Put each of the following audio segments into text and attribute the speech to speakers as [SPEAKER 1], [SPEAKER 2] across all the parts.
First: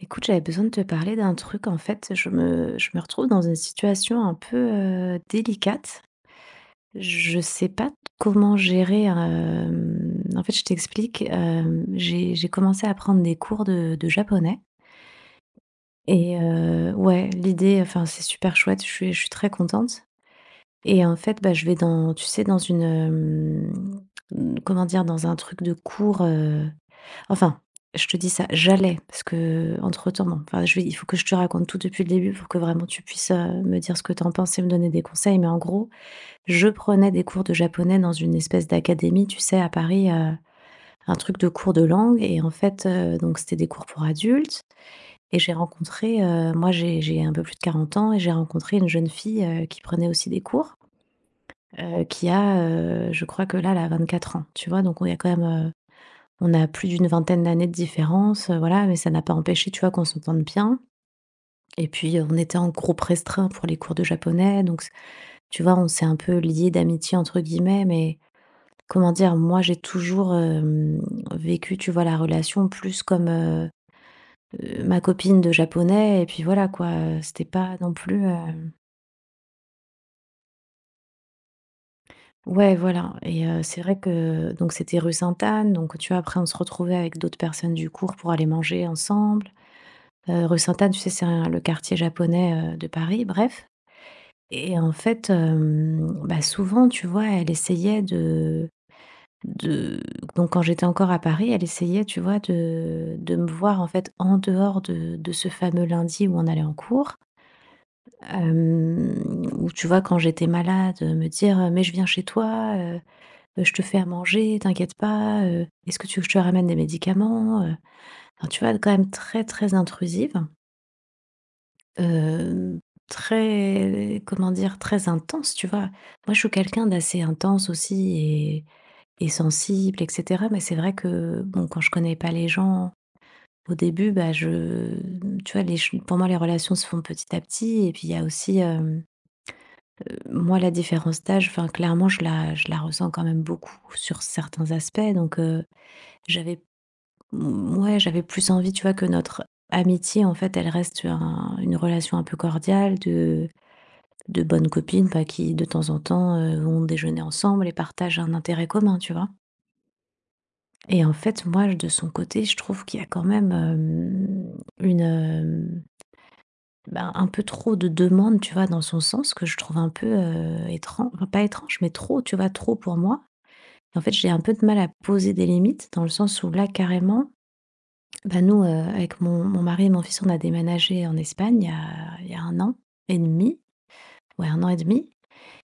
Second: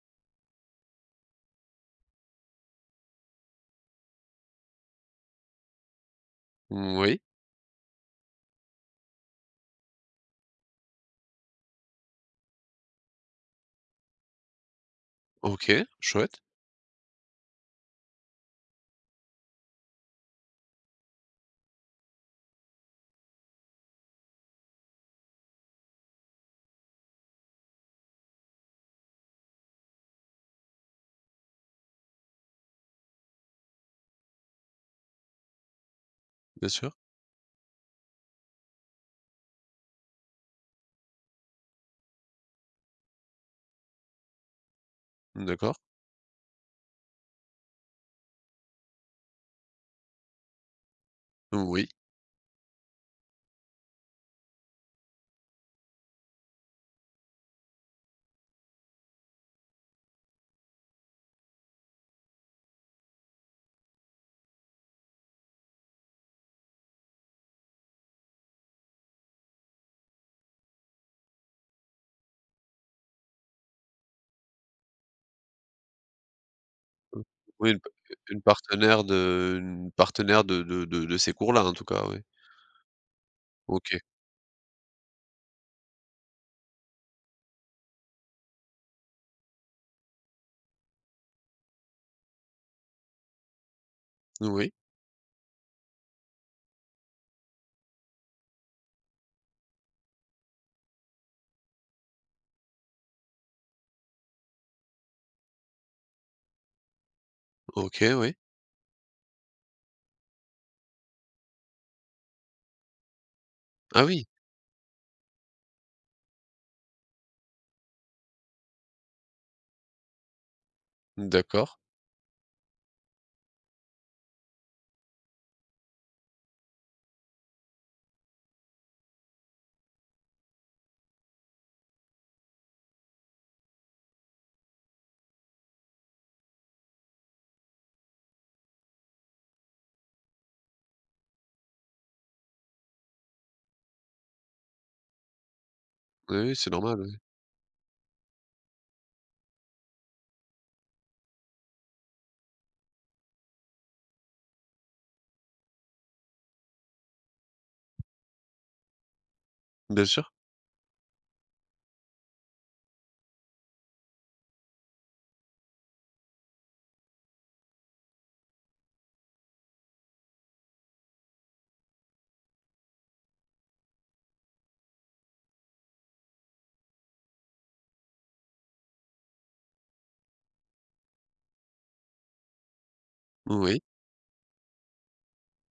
[SPEAKER 1] Écoute, j'avais besoin de te parler d'un truc. En fait, je me retrouve dans une situation un peu délicate.
[SPEAKER 2] Oui,
[SPEAKER 1] Je sais pas comment gérer. En fait, je t'explique. J'ai commencé à prendre des cours de japonais.
[SPEAKER 2] OK,
[SPEAKER 1] Et
[SPEAKER 2] chouette,
[SPEAKER 1] ouais, l'idée, enfin, c'est super chouette. Je suis très contente. Et en fait, bah, je vais dans, tu sais, dans une, comment dire, dans un truc de cours. Enfin, je te dis ça, j'allais, parce que entre temps bon, enfin, je vais il faut que je te raconte tout depuis le début pour que vraiment tu puisses, me dire ce que tu en penses et me donner des conseils. Mais en gros, je
[SPEAKER 2] bien sûr.
[SPEAKER 1] prenais des cours de japonais dans une espèce d'académie, tu sais, à Paris, un truc de cours de langue et en fait, donc c'était des cours pour adultes et j'ai
[SPEAKER 2] D'accord.
[SPEAKER 1] rencontré, moi j'ai un peu plus de 40 ans et j'ai rencontré une jeune fille, qui prenait aussi des cours,
[SPEAKER 2] Oui,
[SPEAKER 1] qui a, je crois que là, elle a 4 ans, tu vois? Donc on il y a quand même, on a plus d'une vingtaine d'années de différence, voilà, mais ça n'a pas empêché, tu vois, qu'on s'entende bien et puis, on était en groupe restreint pour les cours de japonais donc s tu vois, on s'est un peu «liés d'amitié» entre guillemets mais comment dire? Moi, j'ai toujours, vécu, tu vois, la relation plus comme, ma copine de japonais et puis voilà, quoi, c'était
[SPEAKER 2] oui,
[SPEAKER 1] pas non plus,
[SPEAKER 2] une
[SPEAKER 1] hem
[SPEAKER 2] partenaire de une partenaire de ces cours-là, en tout cas, oui.
[SPEAKER 1] ouais, voilà et c'est vrai
[SPEAKER 2] OK.
[SPEAKER 1] que donc c'était rue Sainte-Anne donc tu vois, après on se retrouvait avec d'autres personnes du cours pour aller manger ensemble. Rue Sainte-Anne, tu sais, c'est un le quartier japonais, de Paris, bref
[SPEAKER 2] Oui,
[SPEAKER 1] et en fait, bah, souvent, tu vois, elle essayait de donc quand j'étais encore à Paris, elle essayait, tu vois, de me voir, en fait, en dehors de ce fameux lundi où on allait en cours,
[SPEAKER 2] OK, oui.
[SPEAKER 1] hem, ou tu vois, quand j'étais malade, me dire, «Mais je viens chez toi, je te fais
[SPEAKER 2] Ah
[SPEAKER 1] à
[SPEAKER 2] oui,
[SPEAKER 1] manger, t'inquiète pas, est-ce que tu veux que je te ramène des médicaments?» Enfin, tu vois, elle est quand même très, très intrusive.
[SPEAKER 2] d'accord.
[SPEAKER 1] Hem, Très comment dire? Très intense, tu vois? Moi, je suis quelqu'un d'assez intense aussi et sensible et cetera, mais c'est vrai que, bon, quand je connais pas les gens, au début, bah, je tu vois, les ch pour moi, les relations se font petit à petit et puis il y a aussi, moi, la différence d'âge, enfin, clairement, je la ressens quand même beaucoup sur certains aspects donc
[SPEAKER 2] Oui, oui,
[SPEAKER 1] j'avais
[SPEAKER 2] c'est normal, oui.
[SPEAKER 1] m ouais, j'avais plus envie, tu vois, que notre amitié, en fait, elle reste sur un une relation un peu cordiale de bonnes copines, pas qui de temps en temps, vont déjeuner ensemble et partagent un intérêt commun, tu vois?
[SPEAKER 2] Bien sûr.
[SPEAKER 1] Et en fait, moi, je de son côté, je trouve qu'il y a quand même, une, hem, bah, un peu trop de demandes, tu vois? Dans son sens que je trouve un peu, étrange pas étrange, mais trop, tu vois? Trop pour moi. En fait, j'ai un peu de mal à poser des limites dans le sens où là, carrément, ben nous, avec mon mari et mon fils, on a déménagé en Espagne il y a un an et demi.
[SPEAKER 2] Oui.
[SPEAKER 1] Ouais, un an et demi.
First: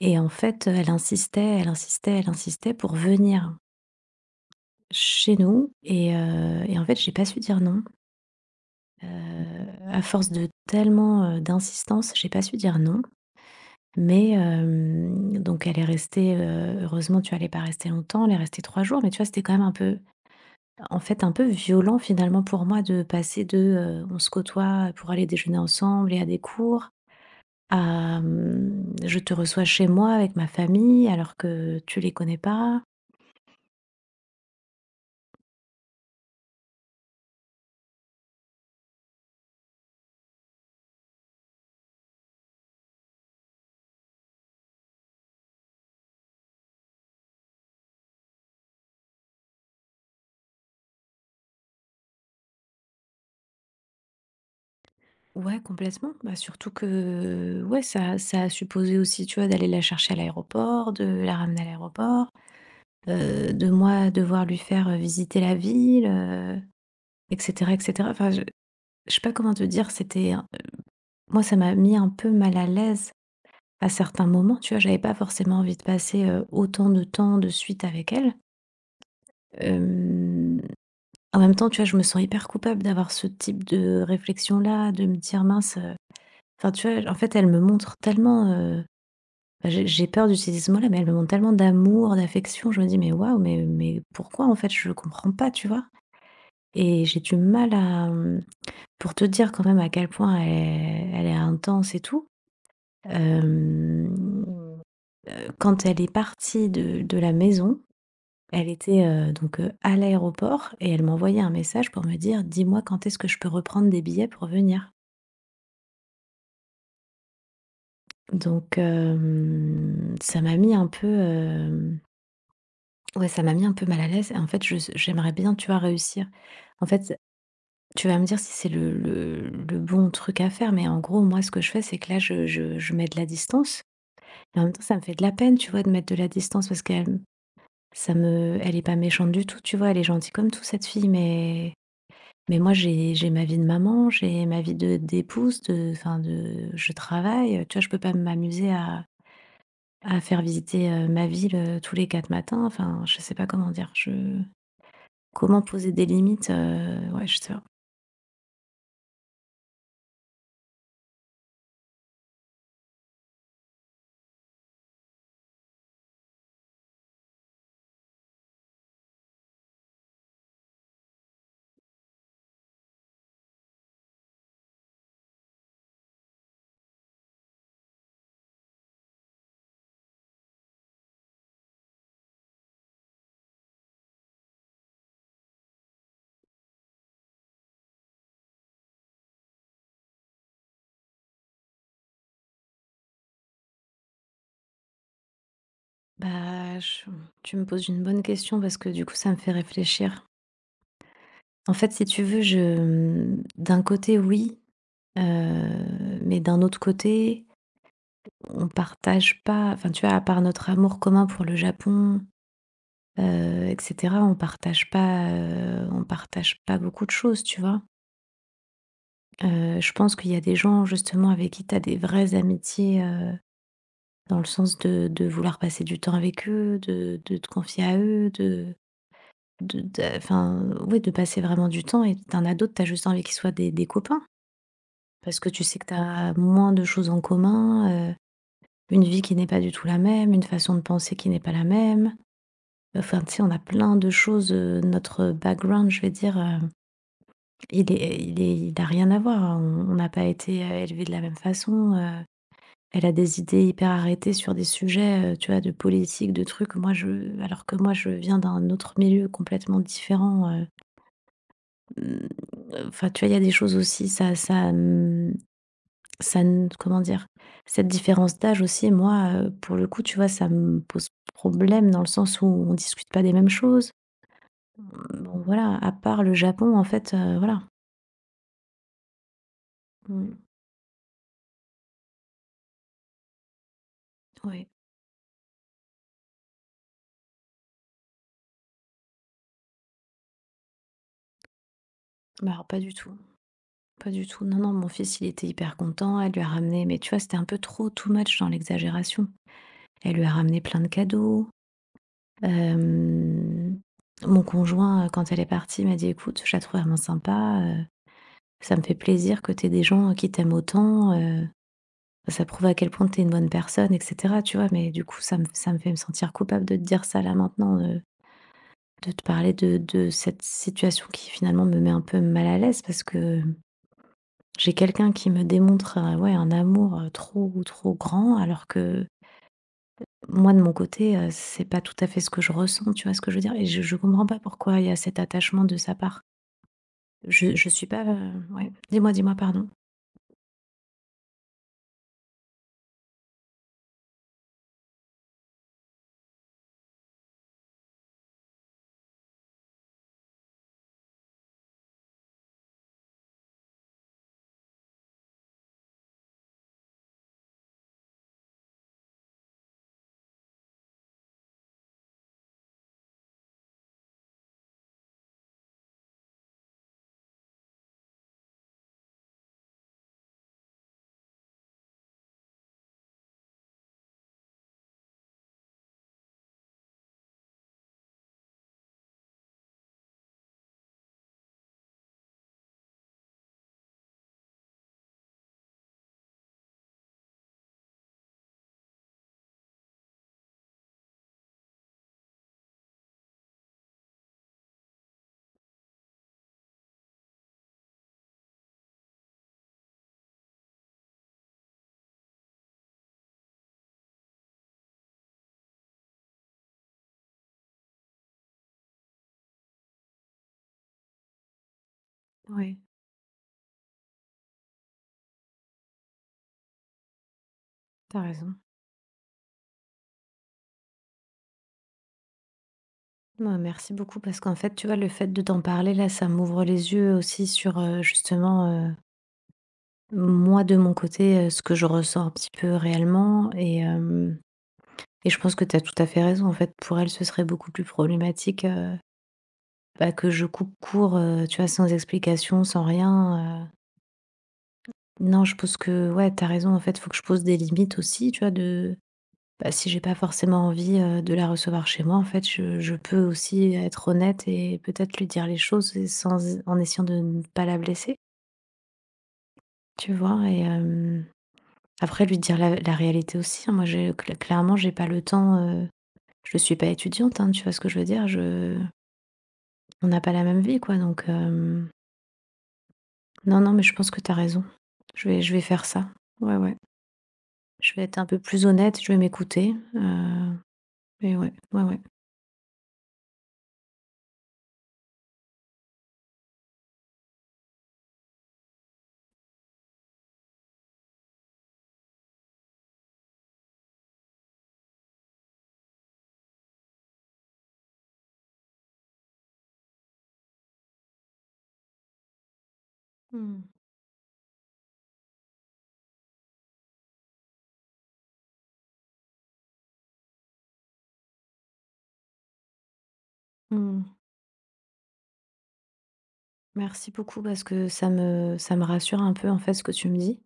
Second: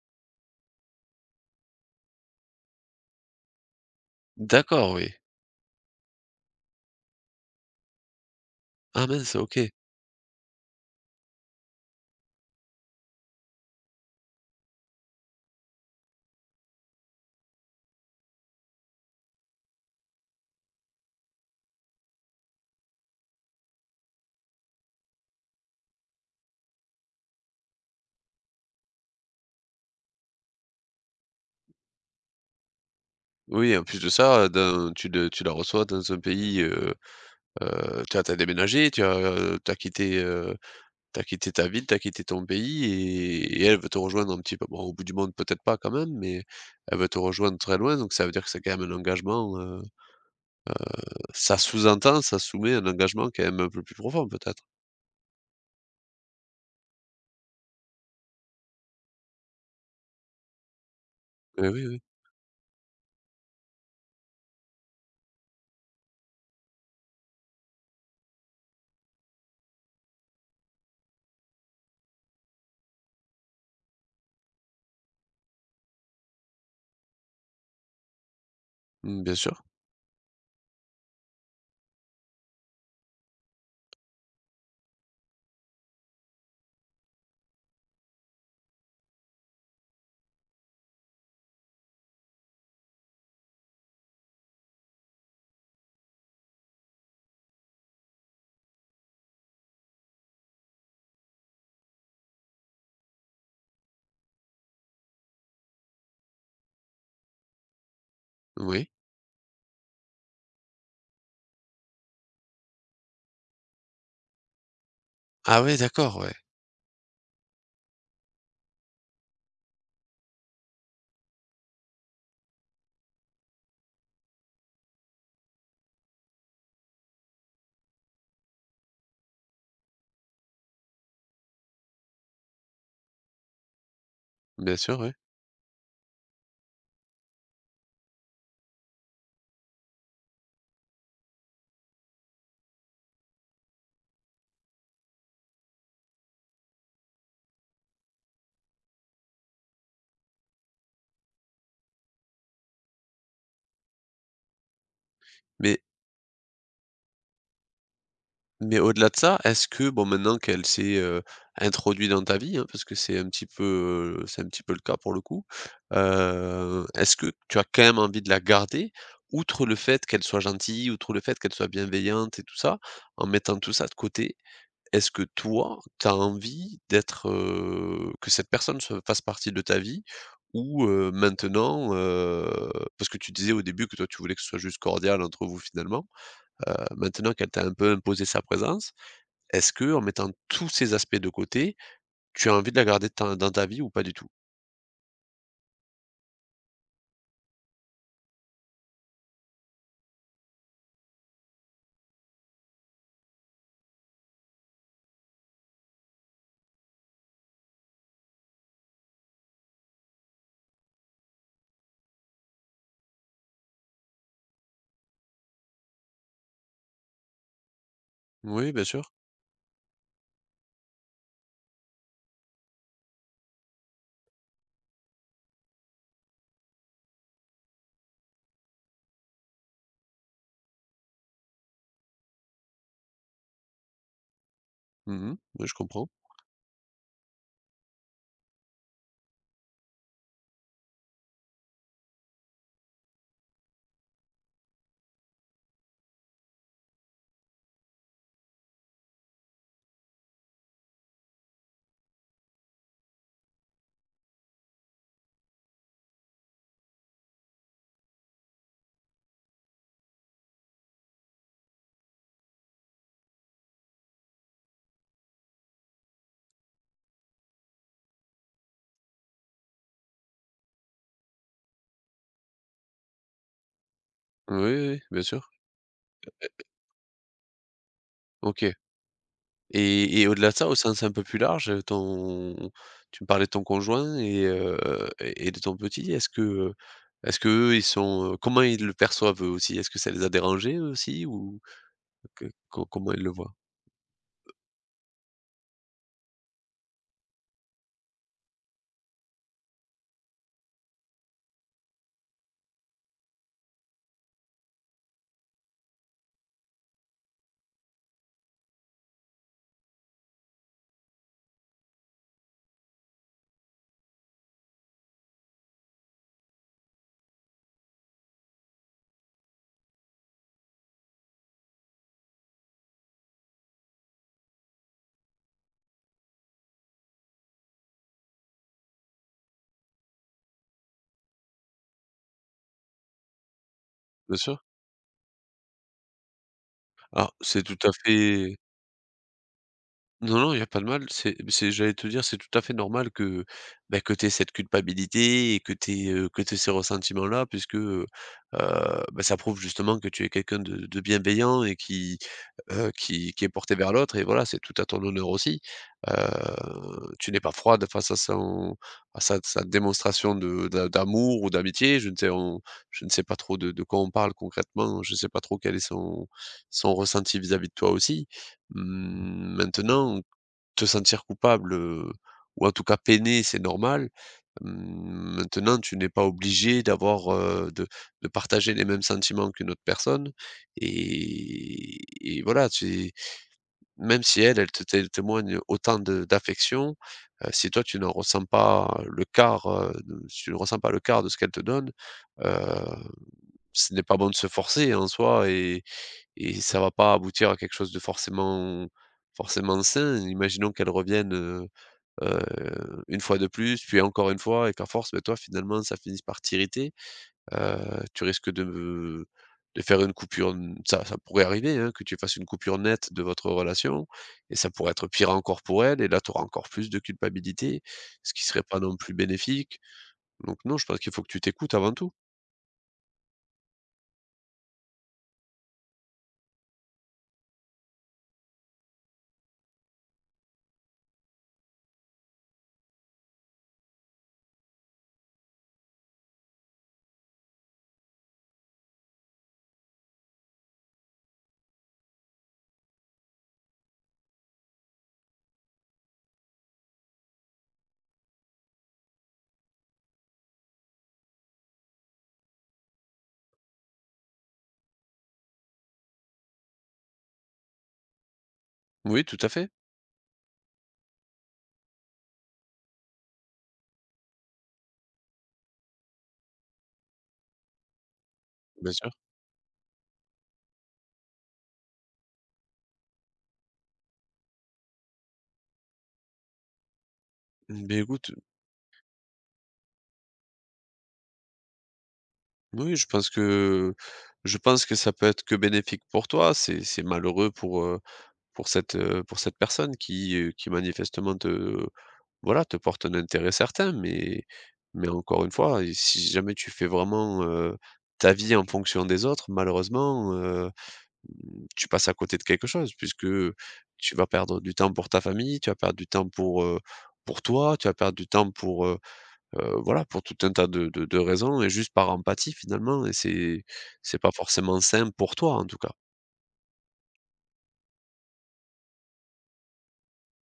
[SPEAKER 1] Et en fait, elle insistait, elle insistait, elle insistait pour venir
[SPEAKER 2] D'accord, oui.
[SPEAKER 1] chez nous et en fait, j'ai pas su dire non. Heu,
[SPEAKER 2] Ah mince, OK.
[SPEAKER 1] à force de tellement, d'insistance, j'ai pas su dire non. Mais donc elle est restée, heureusement, tu vois, elle est pas restée longtemps, elle est restée 3 jours, mais tu vois, c'était quand même un peu en fait, un peu violent finalement pour moi de passer de, on se côtoie pour aller déjeuner ensemble et à des cours, à, je te reçois chez moi avec ma famille alors que tu les connais pas.
[SPEAKER 2] Oui, en plus de ça, dans tu le tu la reçois dans un pays, tu as tu déménagé, tu as, tu quitté. T'as quitté ta ville, t'as quitté ton pays et elle veut te rejoindre un petit peu, bon, au bout du monde, peut-être pas quand même, mais elle veut te rejoindre très loin, donc ça veut dire que c'est quand même un engagement, ça sous-entend, ça soumet un engagement quand même un peu plus profond peut-être?
[SPEAKER 1] Ouais, complètement. Bah, surtout que ouais, ça a supposé aussi, tu vois, d'aller la chercher à l'aéroport, de la ramener à
[SPEAKER 2] Et oui, oui.
[SPEAKER 1] l'aéroport, de moi devoir lui faire, visiter la ville, et cetera, et cetera. Enfin, je sais pas comment te dire, c'était un moi, ça m'a mis un peu mal à l'aise à certains moments, tu vois? J'avais pas forcément envie de passer, autant de temps de suite avec elle.
[SPEAKER 2] Mmh, bien sûr,
[SPEAKER 1] Hem, En même temps, tu vois, je me sens hyper coupable d'avoir ce type de réflexion-là, de me dire: «Mince», enfin, tu vois? En fait, elle me montre tellement, Bah, j'ai peur d'utiliser ce mot-là, mais elle me montrent tellement d'amour, d'affection. Je me dis: «Mais waouh, mais pourquoi, en fait?» Je ne comprends pas, tu vois? Et j'ai du mal à, pour te dire quand même à quel point elle est intense et tout, hem, quand elle est partie de la maison, elle
[SPEAKER 2] oui.
[SPEAKER 1] était, donc, à l'aéroport et elle m'envoyait un message pour me dire: «Dis-moi quand est-ce que je peux reprendre des billets pour venir?»
[SPEAKER 2] Ah oui, d'accord, ouais.
[SPEAKER 1] donc, ça m'a mis un peu, euh, ouais, ça m'a mis un peu mal à l'aise et en fait, je j'aimerais bien, tu vois, réussir. En fait, tu vas me dire si c'est le bon truc à faire, mais en gros, moi, ce que je fais, c'est que là, je mets de la distance, mais en même
[SPEAKER 2] Bien
[SPEAKER 1] temps, ça
[SPEAKER 2] sûr,
[SPEAKER 1] me
[SPEAKER 2] oui.
[SPEAKER 1] fait de la peine, tu vois, de mettre de la distance parce qu'elle ça me elle est pas méchante du tout, tu vois? Elle est gentille comme tout, cette fille, mais moi, j'ai ma vie de maman, j'ai ma vie de d'épouse, de enfin, de je travaille, tu vois? Je peux pas m'amuser à faire visiter, ma ville, tous les 4 matins, enfin, je sais pas comment dire, je comment
[SPEAKER 2] Mais
[SPEAKER 1] poser des limites? Ouais, je sais pas.
[SPEAKER 2] Mais au-delà de ça, est-ce que bon maintenant qu'elle s'est, introduite dans ta vie, hein, parce que c'est un petit peu, c'est un petit peu le cas pour le coup, est-ce que tu as quand même envie de la garder? Outre le fait qu'elle soit gentille, outre le fait qu'elle soit bienveillante et tout ça, en mettant tout ça de côté, est-ce que toi, tu as envie d'être, que cette personne se fasse partie de ta vie? Ou, maintenant, parce que tu disais au début que toi tu voulais que ce soit juste cordial entre vous finalement, maintenant qu'elle t'a un peu imposé sa présence, est-ce que en mettant tous ces aspects de côté, tu as envie de la garder de ta dans ta vie ou pas du tout?
[SPEAKER 1] Bah, je tu me poses une bonne question parce que du coup, ça me fait réfléchir. En fait, si tu veux, d'un côté, oui, heu, mais d'un autre côté, on partage pas enfin, tu vois, à part notre amour commun pour le Japon, et cetera, on partage pas beaucoup de choses, tu vois?
[SPEAKER 2] Oui, bien sûr.
[SPEAKER 1] Je pense qu'il y a des gens, justement, avec qui tu as des vraies amitiés, dans le sens de vouloir passer du temps avec eux, de te confier à eux, de enfin, oui, de passer vraiment du temps et d'un ado, tu as juste envie qu'ils soient des copains.
[SPEAKER 2] Mmh.
[SPEAKER 1] Parce que tu
[SPEAKER 2] Oui, je
[SPEAKER 1] sais que tu
[SPEAKER 2] comprends.
[SPEAKER 1] as moins de choses en commun, une vie qui n'est pas du tout la même, une façon de penser qui n'est pas la même. Enfin, tu sais, on a plein de choses, notre background, je vais dire, il a rien à voir, hein. On n'a pas été, élevés de la même façon, Elle a des idées hyper arrêtées sur des sujets, tu vois, de politique, de trucs. Moi, je alors que moi, je viens d'un autre milieu complètement différent, mmh, enfin, tu vois, il y a des choses aussi, ça ça, mmh, ça n comment dire? Cette différence d'âge aussi, moi, pour le coup, tu vois, ça me pose problème dans le sens où on discute pas des mêmes choses.
[SPEAKER 2] Oui, oui, oui, bien
[SPEAKER 1] Bon,
[SPEAKER 2] sûr.
[SPEAKER 1] voilà, à part le Japon, en fait, voilà.
[SPEAKER 2] OK. Et
[SPEAKER 1] Mmh,
[SPEAKER 2] au-delà de ça, au sens un peu plus large, ton tu me parlais de ton conjoint et
[SPEAKER 1] oui.
[SPEAKER 2] heu et de ton petit. Est-ce que eux, ils sont, comment ils le perçoivent eux aussi? Est-ce que ça les a dérangés eux aussi ou? Que
[SPEAKER 1] Bah, alors pas
[SPEAKER 2] co
[SPEAKER 1] du tout,
[SPEAKER 2] comment il le voit?
[SPEAKER 1] pas du tout. Non, non, mon fils, il était hyper content, elle lui a ramené mais tu vois, c'était un peu trop, too much dans l'exagération. Elle lui a ramené plein de cadeaux. Hem, Mon conjoint, quand elle est partie, m'a dit: «Écoute, je la trouve vraiment sympa, ça me fait plaisir que tu des gens qui t'aiment autant, ça prouve à quel point tu es une bonne personne» et cetera, tu vois? Mais du coup, ça me fait me sentir coupable de te dire ça là maintenant, de te parler de cette situation qui finalement me met un peu mal à l'aise parce que j'ai quelqu'un qui me démontre, ouais, un amour, trop trop grand alors que moi, de mon côté, c'est pas tout à fait ce que je ressens, tu vois ce que je veux dire? Et je comprends
[SPEAKER 2] Bien
[SPEAKER 1] pas
[SPEAKER 2] sûr.
[SPEAKER 1] pourquoi il y a cet attachement de sa part.
[SPEAKER 2] Alors
[SPEAKER 1] Je
[SPEAKER 2] c'est
[SPEAKER 1] je
[SPEAKER 2] tout
[SPEAKER 1] suis
[SPEAKER 2] à
[SPEAKER 1] pas,
[SPEAKER 2] fait.
[SPEAKER 1] ouais. Dis-moi, dis-moi, pardon.
[SPEAKER 2] Non, non, il y a pas de mal. C'est j'allais te dire, c'est tout à fait normal que, bah, que tu aies cette culpabilité et que tu aies, que tu ces ressentiments-là puisque, bah, ça prouve justement que tu es quelqu'un de bienveillant et qui est porté vers l'autre et voilà, c'est tout à ton honneur aussi. Heu, tu n'es pas froide face à son à sa sa démonstration de d'a d'amour ou d'amitié. Je ne sais on je ne sais pas trop de quoi on parle concrètement. Je ne sais pas trop quel est son son ressenti vis-à-vis de toi aussi. Mmh, maintenant te sentir coupable, ou en tout cas peiné, c'est normal. Mmh, maintenant, tu n'es pas obligé d'avoir, de partager les mêmes sentiments qu'une autre personne et voilà, c'est même si elle, elle te té témoigne autant de d'affection, si toi tu n'en ressens pas le quart, de si tu ne ressens pas le quart de ce qu'elle te donne, heu, ce n'est pas bon de se forcer en soi et ça va pas aboutir à quelque chose de forcément forcément sain. Imaginons qu'elle revienne, heu, une fois de plus, puis encore une fois et qu'à force, ben toi, finalement, ça finisse par t'irriter, heu, tu risques de faire une coupure n ça ça pourrait arriver, hein, que tu fasses une
[SPEAKER 1] Oui,
[SPEAKER 2] coupure nette de votre relation et ça pourrait être pire encore pour elle et là, tu auras encore plus de culpabilité,
[SPEAKER 1] t'as
[SPEAKER 2] ce qui
[SPEAKER 1] raison.
[SPEAKER 2] serait pas non plus bénéfique. Donc non, je pense qu'il faut que tu t'écoutes avant tout.
[SPEAKER 1] Bah, merci beaucoup parce qu'en fait, tu vois, le fait de t'en parler, là, ça m'ouvre les yeux aussi sur, justement, moi, de mon côté, ce que je ressens un petit peu réellement et je pense que t'as tout à fait raison, en fait. Pour elle, ce serait beaucoup plus problématique, bah, que je coupe court, tu vois, sans explication, sans rien, non, je pense que ouais, t'as raison. En fait, faut que je pose des limites aussi, tu vois, de bah, si j'ai pas forcément envie, de la recevoir chez moi, en fait, je peux aussi être honnête et peut-être lui dire les choses et sans en essayant de ne pas la blesser,
[SPEAKER 2] Oui, tout à fait,
[SPEAKER 1] tu vois? Et après lui dire la réalité aussi, hein. Moi, j'ai cl clairement, j'ai pas le temps, heu, je suis pas étudiante, hein, tu vois ce que je veux dire? Je
[SPEAKER 2] bien sûr.
[SPEAKER 1] on n'a pas la même vie, quoi, donc non, non, mais je pense que t'as raison. Je vais faire ça. Ouais, ouais. Je
[SPEAKER 2] Ben
[SPEAKER 1] vais être un
[SPEAKER 2] écoute,
[SPEAKER 1] peu plus honnête, je vais m'écouter, mais ouais, ouais, ouais.
[SPEAKER 2] oui, je pense que ça peut être que bénéfique pour toi. C'est malheureux pour cette personne qui manifestement te voilà, te porte un intérêt certain, mais encore une fois et si jamais tu fais vraiment, ta vie en fonction des autres, malheureusement, mmh, tu passes à côté de quelque chose puisque
[SPEAKER 1] Mmh.
[SPEAKER 2] tu vas perdre du temps pour ta famille, tu vas perdre du temps pour toi, tu vas perdre du temps pour, voilà, pour tout un tas de raisons et juste par empathie finalement et
[SPEAKER 1] Mmh.
[SPEAKER 2] c'est pas forcément sain pour toi, en tout cas.
[SPEAKER 1] Merci beaucoup parce que ça me rassure un peu, en fait, ce que tu me dis.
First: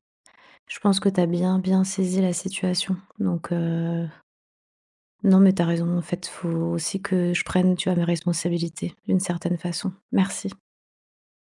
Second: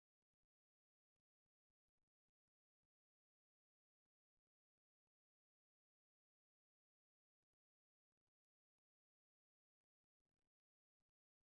[SPEAKER 1] Je pense que tu as bien, bien saisi la situation. Donc, non, mais tu as raison. En fait, faut aussi que je prenne, tu vois, mes responsabilités, d'une certaine façon. Merci.